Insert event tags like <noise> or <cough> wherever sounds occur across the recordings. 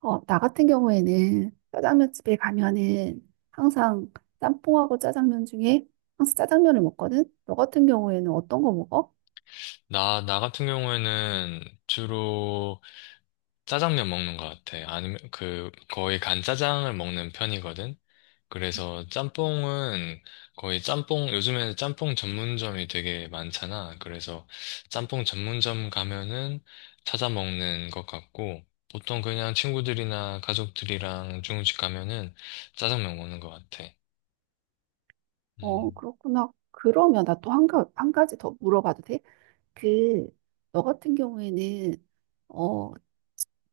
나 같은 경우에는 짜장면 집에 가면은 항상 짬뽕하고 짜장면 중에 항상 짜장면을 먹거든? 너 같은 경우에는 어떤 거 먹어? 나 같은 경우에는 주로 짜장면 먹는 것 같아. 아니면 그 거의 간짜장을 먹는 편이거든. 그래서 짬뽕은 거의 짬뽕, 요즘에는 짬뽕 전문점이 되게 많잖아. 그래서 짬뽕 전문점 가면은 찾아 먹는 것 같고, 보통 그냥 친구들이나 가족들이랑 중국집 가면은 짜장면 먹는 것 같아. 어, 음. 그렇구나. 그러면 나 또 한 가지 더 물어봐도 돼? 그, 너 같은 경우에는 어,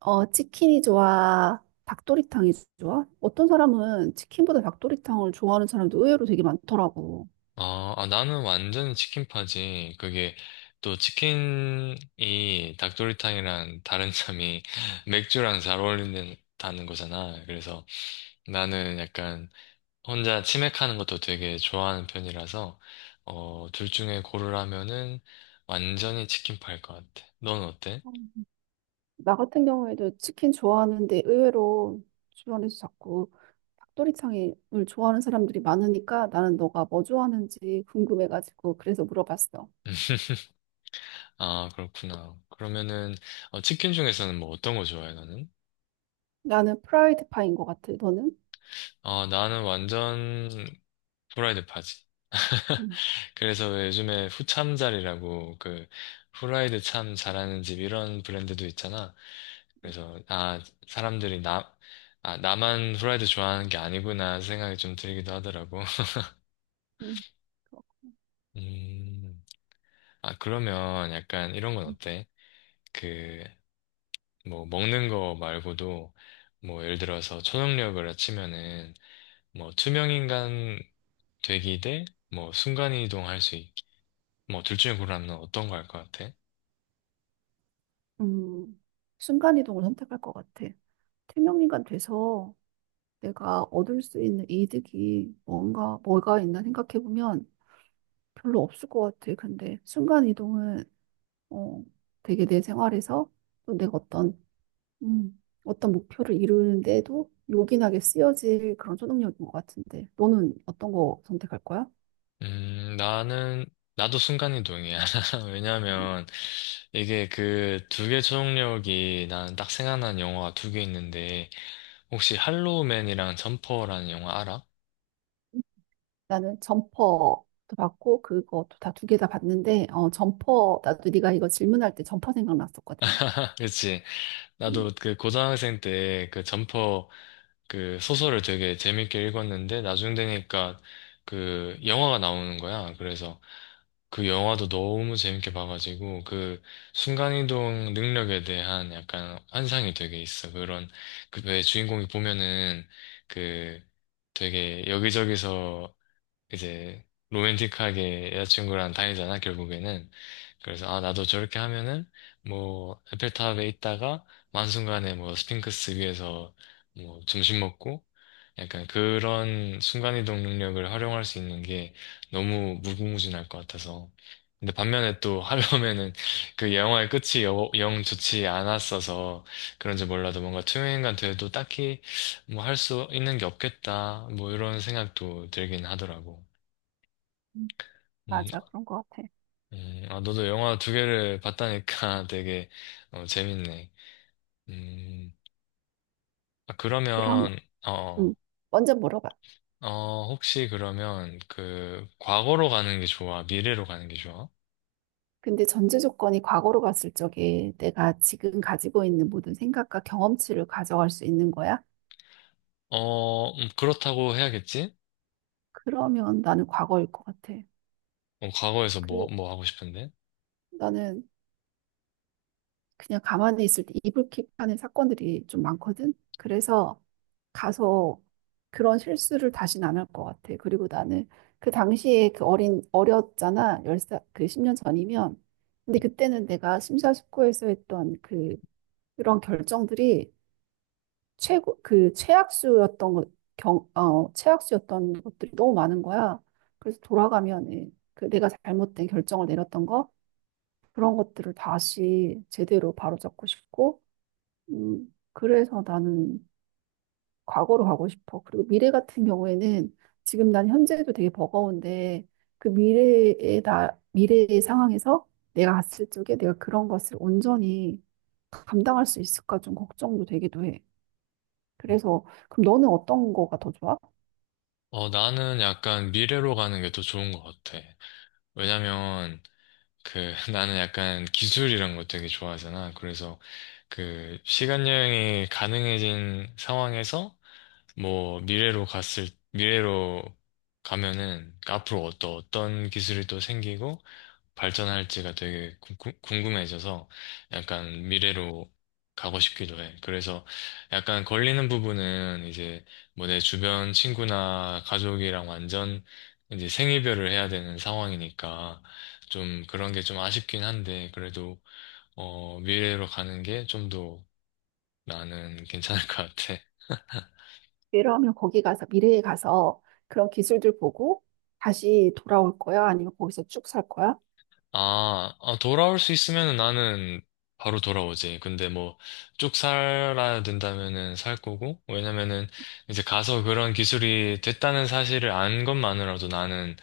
치킨이 좋아? 닭도리탕이 좋아? 어떤 사람은 치킨보다 닭도리탕을 좋아하는 사람도 의외로 되게 많더라고. 아, 나는 완전 치킨파지. 그게 또 치킨이 닭도리탕이랑 다른 점이 <laughs> 맥주랑 잘 어울린다는 거잖아. 그래서 나는 약간 혼자 치맥하는 것도 되게 좋아하는 편이라서 둘 중에 고르라면은 완전히 치킨파일 것 같아. 넌 어때? 나 같은 경우에도 치킨 좋아하는데 의외로 주변에서 자꾸 닭도리탕을 좋아하는 사람들이 많으니까 나는 너가 뭐 좋아하는지 궁금해가지고 그래서 물어봤어. 아, 그렇구나. 그러면은 치킨 중에서는 뭐 어떤 거 좋아해, 너는? 나는 프라이드 파인 것 같아. 너는? 나는 완전 프라이드 파지. 음, 그래서 왜 요즘에 후참잘이라고 그 후라이드 참 잘하는 집 이런 브랜드도 있잖아. 그래서 사람들이 나만 후라이드 좋아하는 게 아니구나 생각이 좀 들기도 하더라고. <laughs> 음, 그렇군. 음, 아, 그러면 약간 이런 건 어때? 그 뭐 먹는 거 말고도 뭐 예를 들어서 초능력을 치면은 뭐 투명인간 되기 대 뭐 순간이동 할 수 있기 뭐둘 중에 고르라면 어떤 거 할 것 같아? 음, 순간이동을 선택할 것 같아. 태명인간 돼서 내가 얻을 수 있는 이득이 뭔가, 뭐가 있나 생각해보면 별로 없을 것 같아. 근데 순간이동은 어, 되게 내 생활에서 또 내가 어떤 어떤 목표를 이루는데도 요긴하게 쓰여질 그런 초능력인 것 같은데. 너는 어떤 거 선택할 거야? 음, 나는, 나도 순간이동이야. <laughs> 음, 왜냐면, 이게 그 두 개 초능력이 나는 딱 생각난 영화가 두 개 있는데, 혹시 할로우맨이랑 점퍼라는 영화 알아? 나는 점퍼도 받고 그것도 다 두 개 다 받는데 어, 점퍼 나도 네가 이거 질문할 때 점퍼 생각났었거든. <laughs> 그치. 음, 나도 그 고등학생 때 그 점퍼 그 소설을 되게 재밌게 읽었는데, 나중 되니까 그 영화가 나오는 거야. 그래서, 그 영화도 너무 재밌게 봐가지고 그 순간이동 능력에 대한 약간 환상이 되게 있어. 그런 그 왜 주인공이 보면은 그 되게 여기저기서 이제 로맨틱하게 여자친구랑 다니잖아, 결국에는. 그래서, 아, 나도 저렇게 하면은, 뭐, 에펠탑에 있다가, 만순간에 뭐, 스핑크스 위에서 뭐, 점심 먹고, 약간 그런 순간이동 능력을 활용할 수 있는 게 너무 무궁무진할 것 같아서. 근데 반면에 또 하려면은 그 영화의 끝이 영 좋지 않았어서 그런지 몰라도 뭔가 투명인간 돼도 딱히 뭐 할 수 있는 게 없겠다. 뭐 이런 생각도 들긴 하더라고. 음, 음, 맞아, 그런 것 같아. 아, 너도 영화 두 개를 봤다니까 <laughs> 되게 재밌네. 음, 아, 그러면 어, 음, 먼저 물어봐. 혹시 그러면 그 과거로 가는 게 좋아? 미래로 가는 게 좋아? 근데 전제 조건이 과거로 갔을 적에 내가 지금 가지고 있는 모든 생각과 경험치를 가져갈 수 있는 거야? 그렇다고 해야겠지? 그러면 나는 과거일 것 같아. 과거에서 뭐, 그 뭐 하고 싶은데? 나는 그냥 가만히 있을 때 이불킥하는 사건들이 좀 많거든. 그래서 가서 그런 실수를 다시는 안 할 것 같아. 그리고 나는 그 당시에 그 어린 어렸잖아. 열사그 10년 전이면. 근데 그때는 내가 심사숙고해서 했던 그런 결정들이 최고 그 최악수였던 것, 최악수였던 것들이 너무 많은 거야. 그래서 돌아가면 예, 그 내가 잘못된 결정을 내렸던 거 그런 것들을 다시 제대로 바로잡고 싶고, 그래서 나는 과거로 가고 싶어. 그리고 미래 같은 경우에는 지금 난 현재도 되게 버거운데 그 미래의 상황에서 내가 갔을 적에 내가 그런 것을 온전히 감당할 수 있을까 좀 걱정도 되기도 해. 그래서 그럼 너는 어떤 거가 더 좋아? 나는 약간 미래로 가는 게 더 좋은 것 같아. 왜냐면 그 <laughs> 나는 약간 기술 이런 거 되게 좋아하잖아. 그래서 그 시간 여행이 가능해진 상황에서 뭐 미래로 가면은 앞으로 어떤 기술이 또 생기고 발전할지가 되게 궁금해져서 약간 미래로 가고 싶기도 해. 그래서 약간 걸리는 부분은 이제 뭐 내 주변 친구나 가족이랑 완전 이제 생이별을 해야 되는 상황이니까 좀 그런 게 좀 아쉽긴 한데 그래도 미래로 가는 게 좀 더 나는 괜찮을 것 같아. 이러면 거기 가서 미래에 가서 그런 기술들 보고 다시 돌아올 거야? 아니면 거기서 쭉 살 거야? 아, 돌아올 수 있으면 나는 바로 돌아오지. 근데 뭐, 쭉 살아야 된다면은 살 거고, 왜냐면은 이제 가서 그런 기술이 됐다는 사실을 안 것만으로도 나는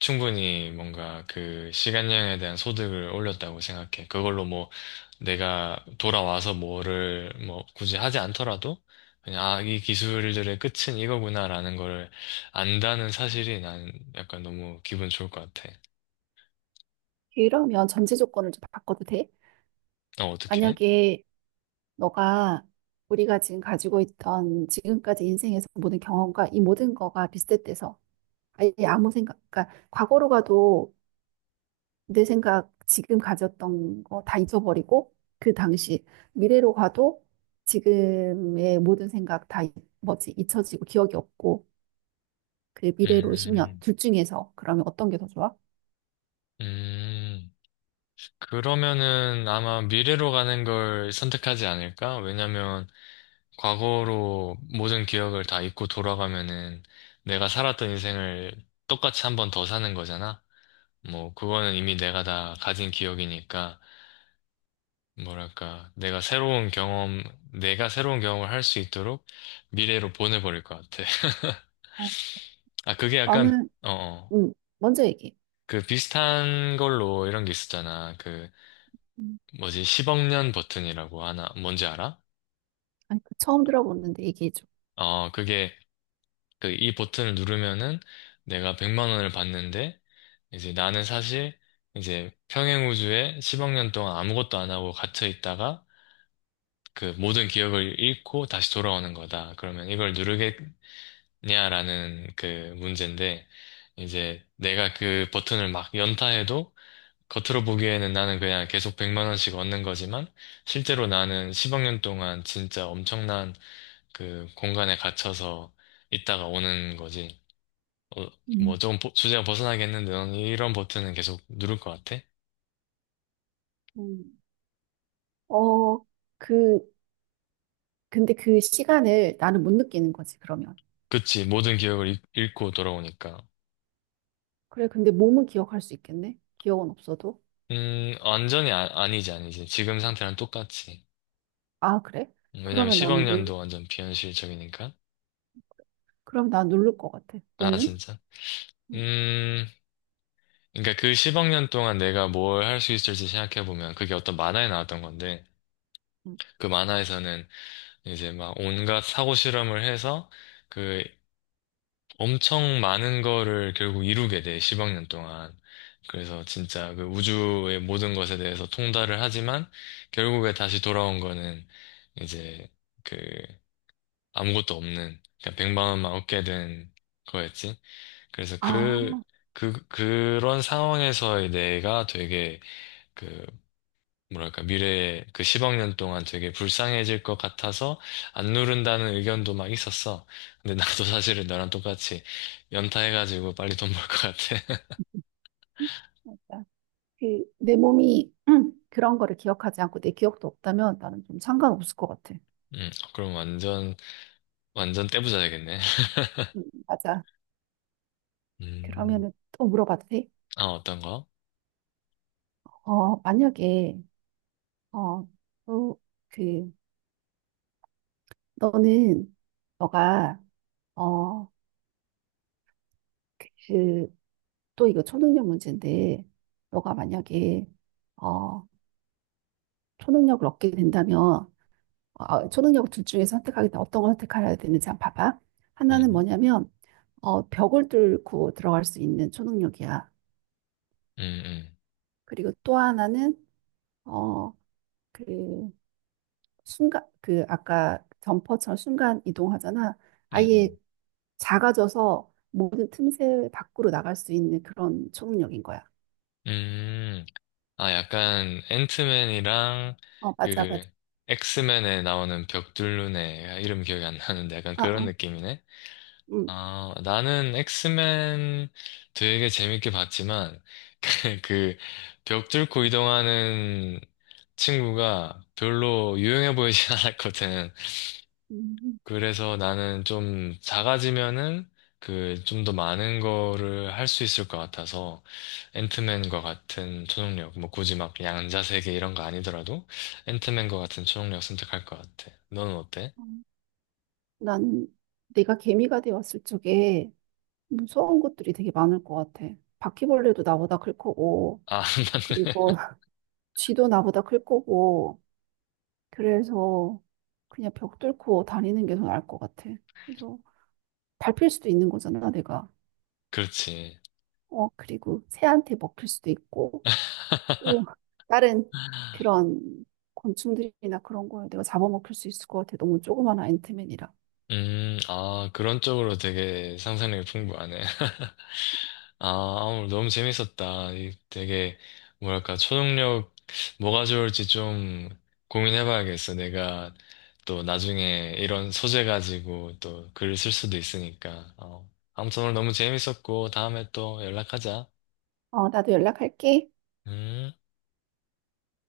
충분히 뭔가 그 시간 여행에 대한 소득을 올렸다고 생각해. 그걸로 뭐, 내가 돌아와서 뭐를 뭐 굳이 하지 않더라도, 그냥 아, 이 기술들의 끝은 이거구나라는 거를 안다는 사실이 난 약간 너무 기분 좋을 것 같아. 이러면 전제 조건을 좀 바꿔도 돼? 어떡해? 만약에 너가 우리가 지금 가지고 있던 지금까지 인생에서 모든 경험과 이 모든 거가 리셋돼서 아예 아무 생각, 그러니까 과거로 가도 내 생각 지금 가졌던 거 다 잊어버리고 그 당시 미래로 가도 지금의 모든 생각 다 잊- 뭐지 잊혀지고 기억이 없고 그 미래로 10년 음. 둘 중에서 그러면 어떤 게 더 좋아? 음, 그러면은 아마 미래로 가는 걸 선택하지 않을까? 왜냐면 과거로 모든 기억을 다 잊고 돌아가면은 내가 살았던 인생을 똑같이 한 번 더 사는 거잖아? 뭐, 그거는 이미 내가 다 가진 기억이니까, 뭐랄까, 내가 새로운 경험을 할 수 있도록 미래로 보내버릴 것 같아. 어, <laughs> 아, 그게 약간, 나는 어, 어. 음 먼저 얘기해. 그 비슷한 걸로 이런 게 있었잖아. 그, 음, 뭐지, 10억 년 버튼이라고 하나, 뭔지 알아? 아니 그 처음 들어보는데 얘기해줘. 그게, 그, 이 버튼을 누르면은 내가 100만 원을 받는데, 이제 나는 사실, 이제 평행 우주에 10억 년 동안 아무것도 안 하고 갇혀 있다가, 그 모든 기억을 잃고 다시 돌아오는 거다. 그러면 이걸 누르겠냐라는 그 문제인데, 이제 내가 그 버튼을 막 연타해도, 겉으로 보기에는 나는 그냥 계속 100만 원씩 얻는 거지만, 실제로 나는 10억 년 동안 진짜 엄청난 그 공간에 갇혀서 있다가 오는 거지. 어, 음. 뭐 조금 주제가 벗어나긴 했는데 넌 이런 버튼은 계속 누를 것 같아? 음. 어, 그, 근데 그 시간을 나는 못 느끼는 거지, 그러면. 그치, 모든 기억을 잃고 돌아오니까. 그래, 근데 몸은 기억할 수 있겠네? 기억은 없어도. 완전히 아, 니지 아니지. 지금 상태랑 똑같지. 아, 그래? 왜냐면 그러면 10억 나는 놀, 년도 완전 비현실적이니까. 그럼 난 누를 것 같아. 아, 너는? 진짜? 음, 음, 그러니까 그 10억 년 동안 내가 뭘 할 수 있을지 생각해보면 그게 어떤 만화에 나왔던 건데, 음. 그 만화에서는 이제 막 온갖 사고 실험을 해서 그 엄청 많은 거를 결국 이루게 돼, 10억 년 동안. 그래서 진짜 그 우주의 모든 것에 대해서 통달을 하지만 결국에 다시 돌아온 거는 이제 그 아무것도 없는, 그냥 100만 원만 얻게 된 거였지. 그래서 아, 그, 그런 상황에서의 내가 되게 그 뭐랄까, 미래에 그 10억 년 동안 되게 불쌍해질 것 같아서 안 누른다는 의견도 막 있었어. 근데 나도 <laughs> 사실은 너랑 똑같이 연타해가지고 빨리 돈 벌 것 같아. <laughs> 맞아. 그, 내 몸이 그런 거를 기억하지 않고 내 기억도 없다면 나는 좀 상관없을 것 같아. 그럼 완전 떼부자야겠네. 맞아. 음, 그러면은 또 물어봐도 돼? 아, 어떤 거? 어, 만약에, 어, 또, 그, 너는, 너가, 어, 그, 또 이거 초능력 문제인데, 너가 만약에, 어, 초능력을 얻게 된다면, 초능력 둘 중에 선택하겠다. 어떤 걸 선택해야 되는지 한번 봐봐. 하나는 음, 뭐냐면, 벽을 뚫고 들어갈 수 있는 초능력이야. 음, 음, 그리고 또 하나는 어, 그 순간 그 아까 점퍼처럼 순간 이동하잖아. 아예 음, 작아져서 모든 틈새 밖으로 나갈 수 있는 그런 초능력인 거야. 음. 아, 약간 앤트맨이랑 어, 맞아, 맞아. 그 엑스맨에 나오는 벽돌루네. 이름 기억이 안 나는데 약간 아, 그런 아, 느낌이네. 음, 아, 나는 엑스맨 되게 재밌게 봤지만, <laughs> 그, 벽 뚫고 이동하는 친구가 별로 유용해 보이진 <laughs> 않았거든. 음, 그래서 나는 좀 작아지면은, 그, 좀 더 많은 거를 할 수 있을 것 같아서, 앤트맨과 같은 초능력, 뭐 굳이 막 양자세계 이런 거 아니더라도, 앤트맨과 같은 초능력 선택할 것 같아. 너는 어때? 음. 난 내가 개미가 되었을 적에 무서운 것들이 되게 많을 것 같아. 바퀴벌레도 나보다 클 거고, 아, <laughs> 그리고 맞네. <laughs> 쥐도 나보다 클 거고, 그래서 그냥 벽 뚫고 다니는 게 더 나을 것 같아. 그래서 밟힐 수도 있는 거잖아, 내가. 그렇지. 어, 그리고 새한테 먹힐 수도 있고, <laughs> 또 다른 그런 곤충들이나 그런 거에 내가 잡아먹힐 수 있을 것 같아. 너무 조그만 앤트맨이라. 아, 그런 쪽으로 되게 상상력이 풍부하네. <laughs> 아, 오늘 너무 재밌었다. 이 되게, 뭐랄까, 초능력, 뭐가 좋을지 좀 고민해봐야겠어. 내가 또 나중에 이런 소재 가지고 또 글을 쓸 수도 있으니까. 어. 아무튼 오늘 너무 재밌었고, 다음에 또 연락하자. 어, 나도 연락할게. 음.